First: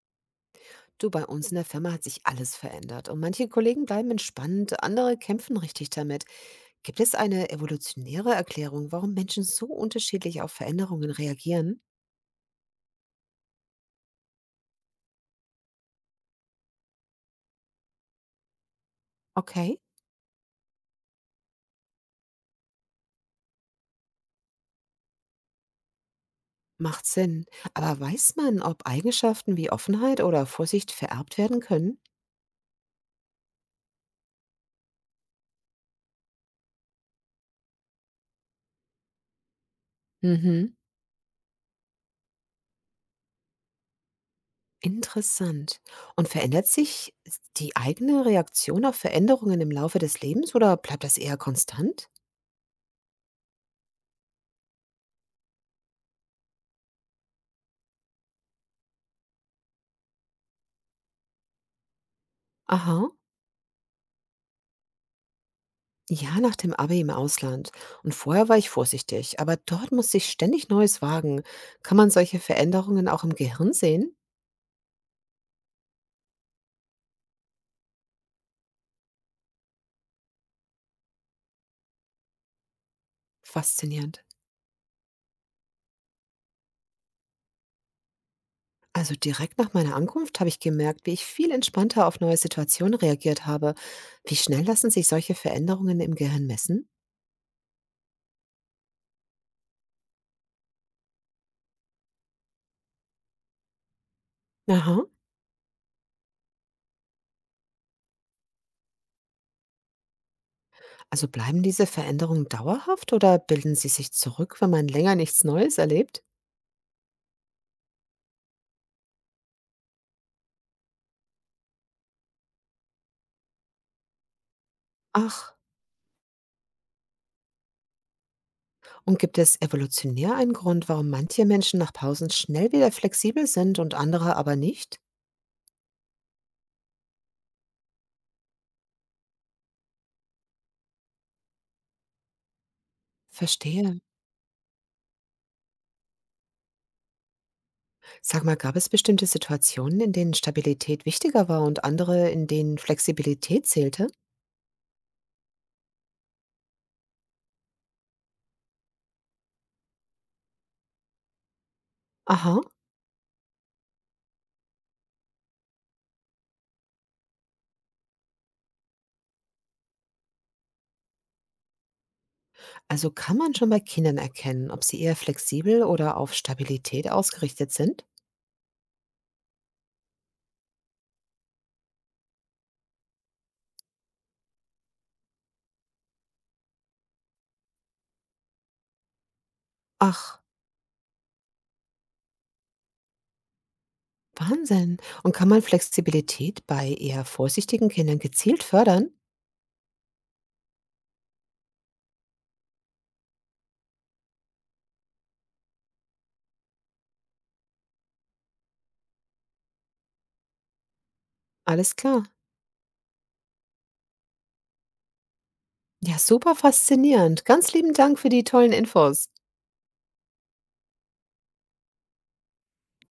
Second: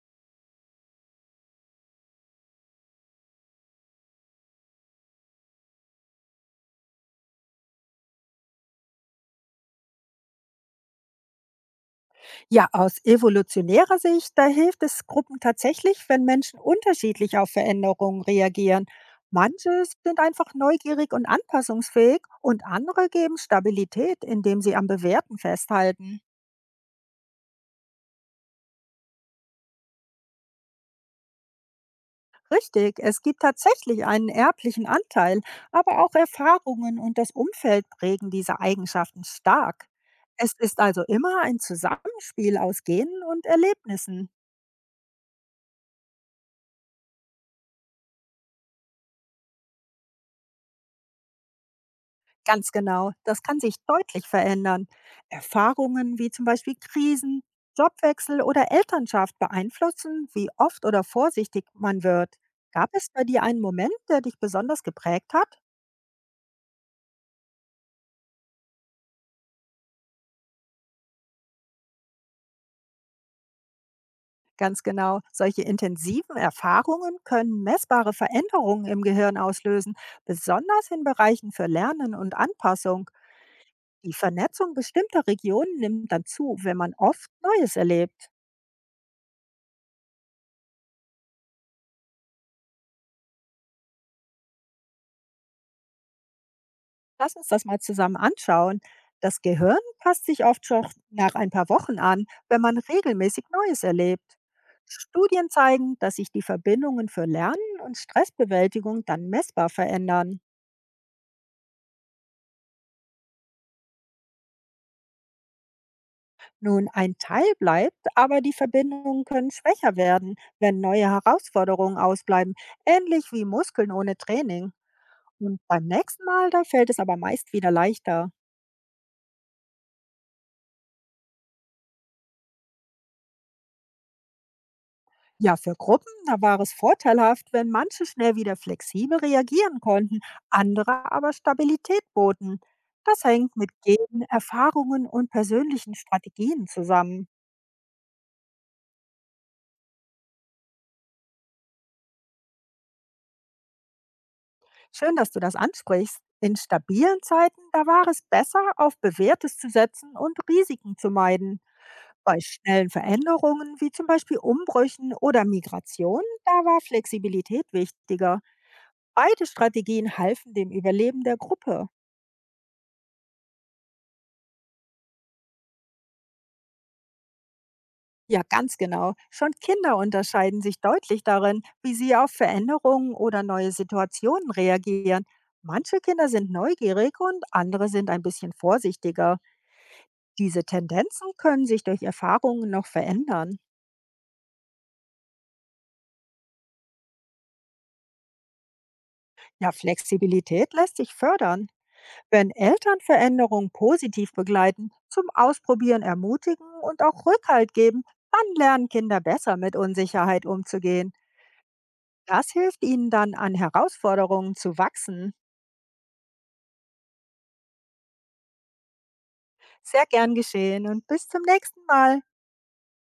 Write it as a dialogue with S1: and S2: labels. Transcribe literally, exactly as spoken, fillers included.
S1: Du, bei uns in der Firma hat sich alles verändert und manche Kollegen bleiben entspannt, andere kämpfen richtig damit. Gibt es eine evolutionäre Erklärung, warum Menschen so unterschiedlich auf Veränderungen reagieren?
S2: Ja, aus evolutionärer Sicht, da hilft es Gruppen tatsächlich, wenn Menschen unterschiedlich auf Veränderungen reagieren. Manche
S1: Okay,
S2: sind einfach neugierig und anpassungsfähig und andere geben Stabilität, indem sie am Bewährten festhalten.
S1: macht Sinn. Aber weiß man, ob Eigenschaften wie Offenheit oder Vorsicht vererbt werden können?
S2: Richtig, es gibt tatsächlich einen erblichen Anteil, aber auch Erfahrungen und das Umfeld prägen diese Eigenschaften stark. Es
S1: Mhm.
S2: ist also immer ein Zusammenspiel aus Genen und Erlebnissen.
S1: Interessant. Und verändert sich die eigene Reaktion auf Veränderungen im Laufe des Lebens oder bleibt das eher konstant?
S2: Ganz genau, das kann sich deutlich verändern. Erfahrungen wie zum Beispiel Krisen, Jobwechsel oder Elternschaft beeinflussen, wie oft oder vorsichtig man wird. Gab es
S1: Aha.
S2: bei dir einen Moment, der dich besonders geprägt hat?
S1: Ja, nach dem Abi im Ausland. Und vorher war ich vorsichtig, aber dort musste ich ständig Neues wagen. Kann man solche Veränderungen auch im Gehirn sehen?
S2: Ganz genau, solche intensiven Erfahrungen können messbare Veränderungen im Gehirn auslösen, besonders in Bereichen für Lernen und Anpassung. Die
S1: Faszinierend.
S2: Vernetzung bestimmter Regionen nimmt dann zu, wenn man oft Neues erlebt.
S1: Also direkt nach meiner Ankunft habe ich gemerkt, wie ich viel entspannter auf neue Situationen reagiert habe. Wie schnell lassen sich solche Veränderungen im Gehirn messen?
S2: Lass uns das mal zusammen anschauen. Das Gehirn passt sich oft schon nach ein paar Wochen an, wenn man regelmäßig Neues erlebt.
S1: Aha.
S2: Studien zeigen, dass sich die Verbindungen für Lernen und Stressbewältigung dann messbar verändern.
S1: Also bleiben diese Veränderungen dauerhaft oder bilden sie sich zurück, wenn man länger nichts Neues erlebt?
S2: Nun, ein Teil bleibt, aber die Verbindungen können schwächer werden, wenn neue Herausforderungen ausbleiben, ähnlich wie Muskeln ohne Training.
S1: Ach.
S2: Und beim nächsten Mal, da fällt es aber meist wieder leichter.
S1: Und gibt es evolutionär einen Grund, warum manche Menschen nach Pausen schnell wieder flexibel sind und andere aber nicht?
S2: Ja, für Gruppen, da war es vorteilhaft, wenn manche schnell wieder flexibel reagieren konnten, andere aber Stabilität boten. Das hängt mit
S1: Verstehe.
S2: Genen, Erfahrungen und persönlichen Strategien zusammen.
S1: Sag mal, gab es bestimmte Situationen, in denen Stabilität wichtiger war und andere, in denen Flexibilität zählte?
S2: Schön, dass du das ansprichst. In stabilen Zeiten, da war es besser, auf Bewährtes zu setzen und Risiken zu meiden. Bei
S1: Aha,
S2: schnellen Veränderungen, wie zum Beispiel Umbrüchen oder Migration, da war Flexibilität wichtiger. Beide Strategien halfen dem Überleben der Gruppe.
S1: also kann man schon bei Kindern erkennen, ob sie eher flexibel oder auf Stabilität ausgerichtet sind?
S2: Ja, ganz genau. Schon Kinder unterscheiden sich deutlich darin, wie sie auf Veränderungen oder neue Situationen reagieren. Manche Kinder sind neugierig und andere sind ein bisschen vorsichtiger.
S1: Ach,
S2: Diese Tendenzen können sich durch Erfahrungen noch verändern.
S1: Wahnsinn. Und kann man Flexibilität bei eher vorsichtigen Kindern gezielt fördern?
S2: Ja, Flexibilität lässt sich fördern, wenn Eltern Veränderungen positiv begleiten, zum Ausprobieren ermutigen und auch Rückhalt geben. Dann lernen Kinder besser mit Unsicherheit umzugehen.
S1: Alles klar.
S2: Das hilft ihnen dann, an Herausforderungen zu wachsen.
S1: Ja, super faszinierend. Ganz lieben Dank für die tollen Infos.
S2: Sehr gern geschehen und bis zum nächsten Mal.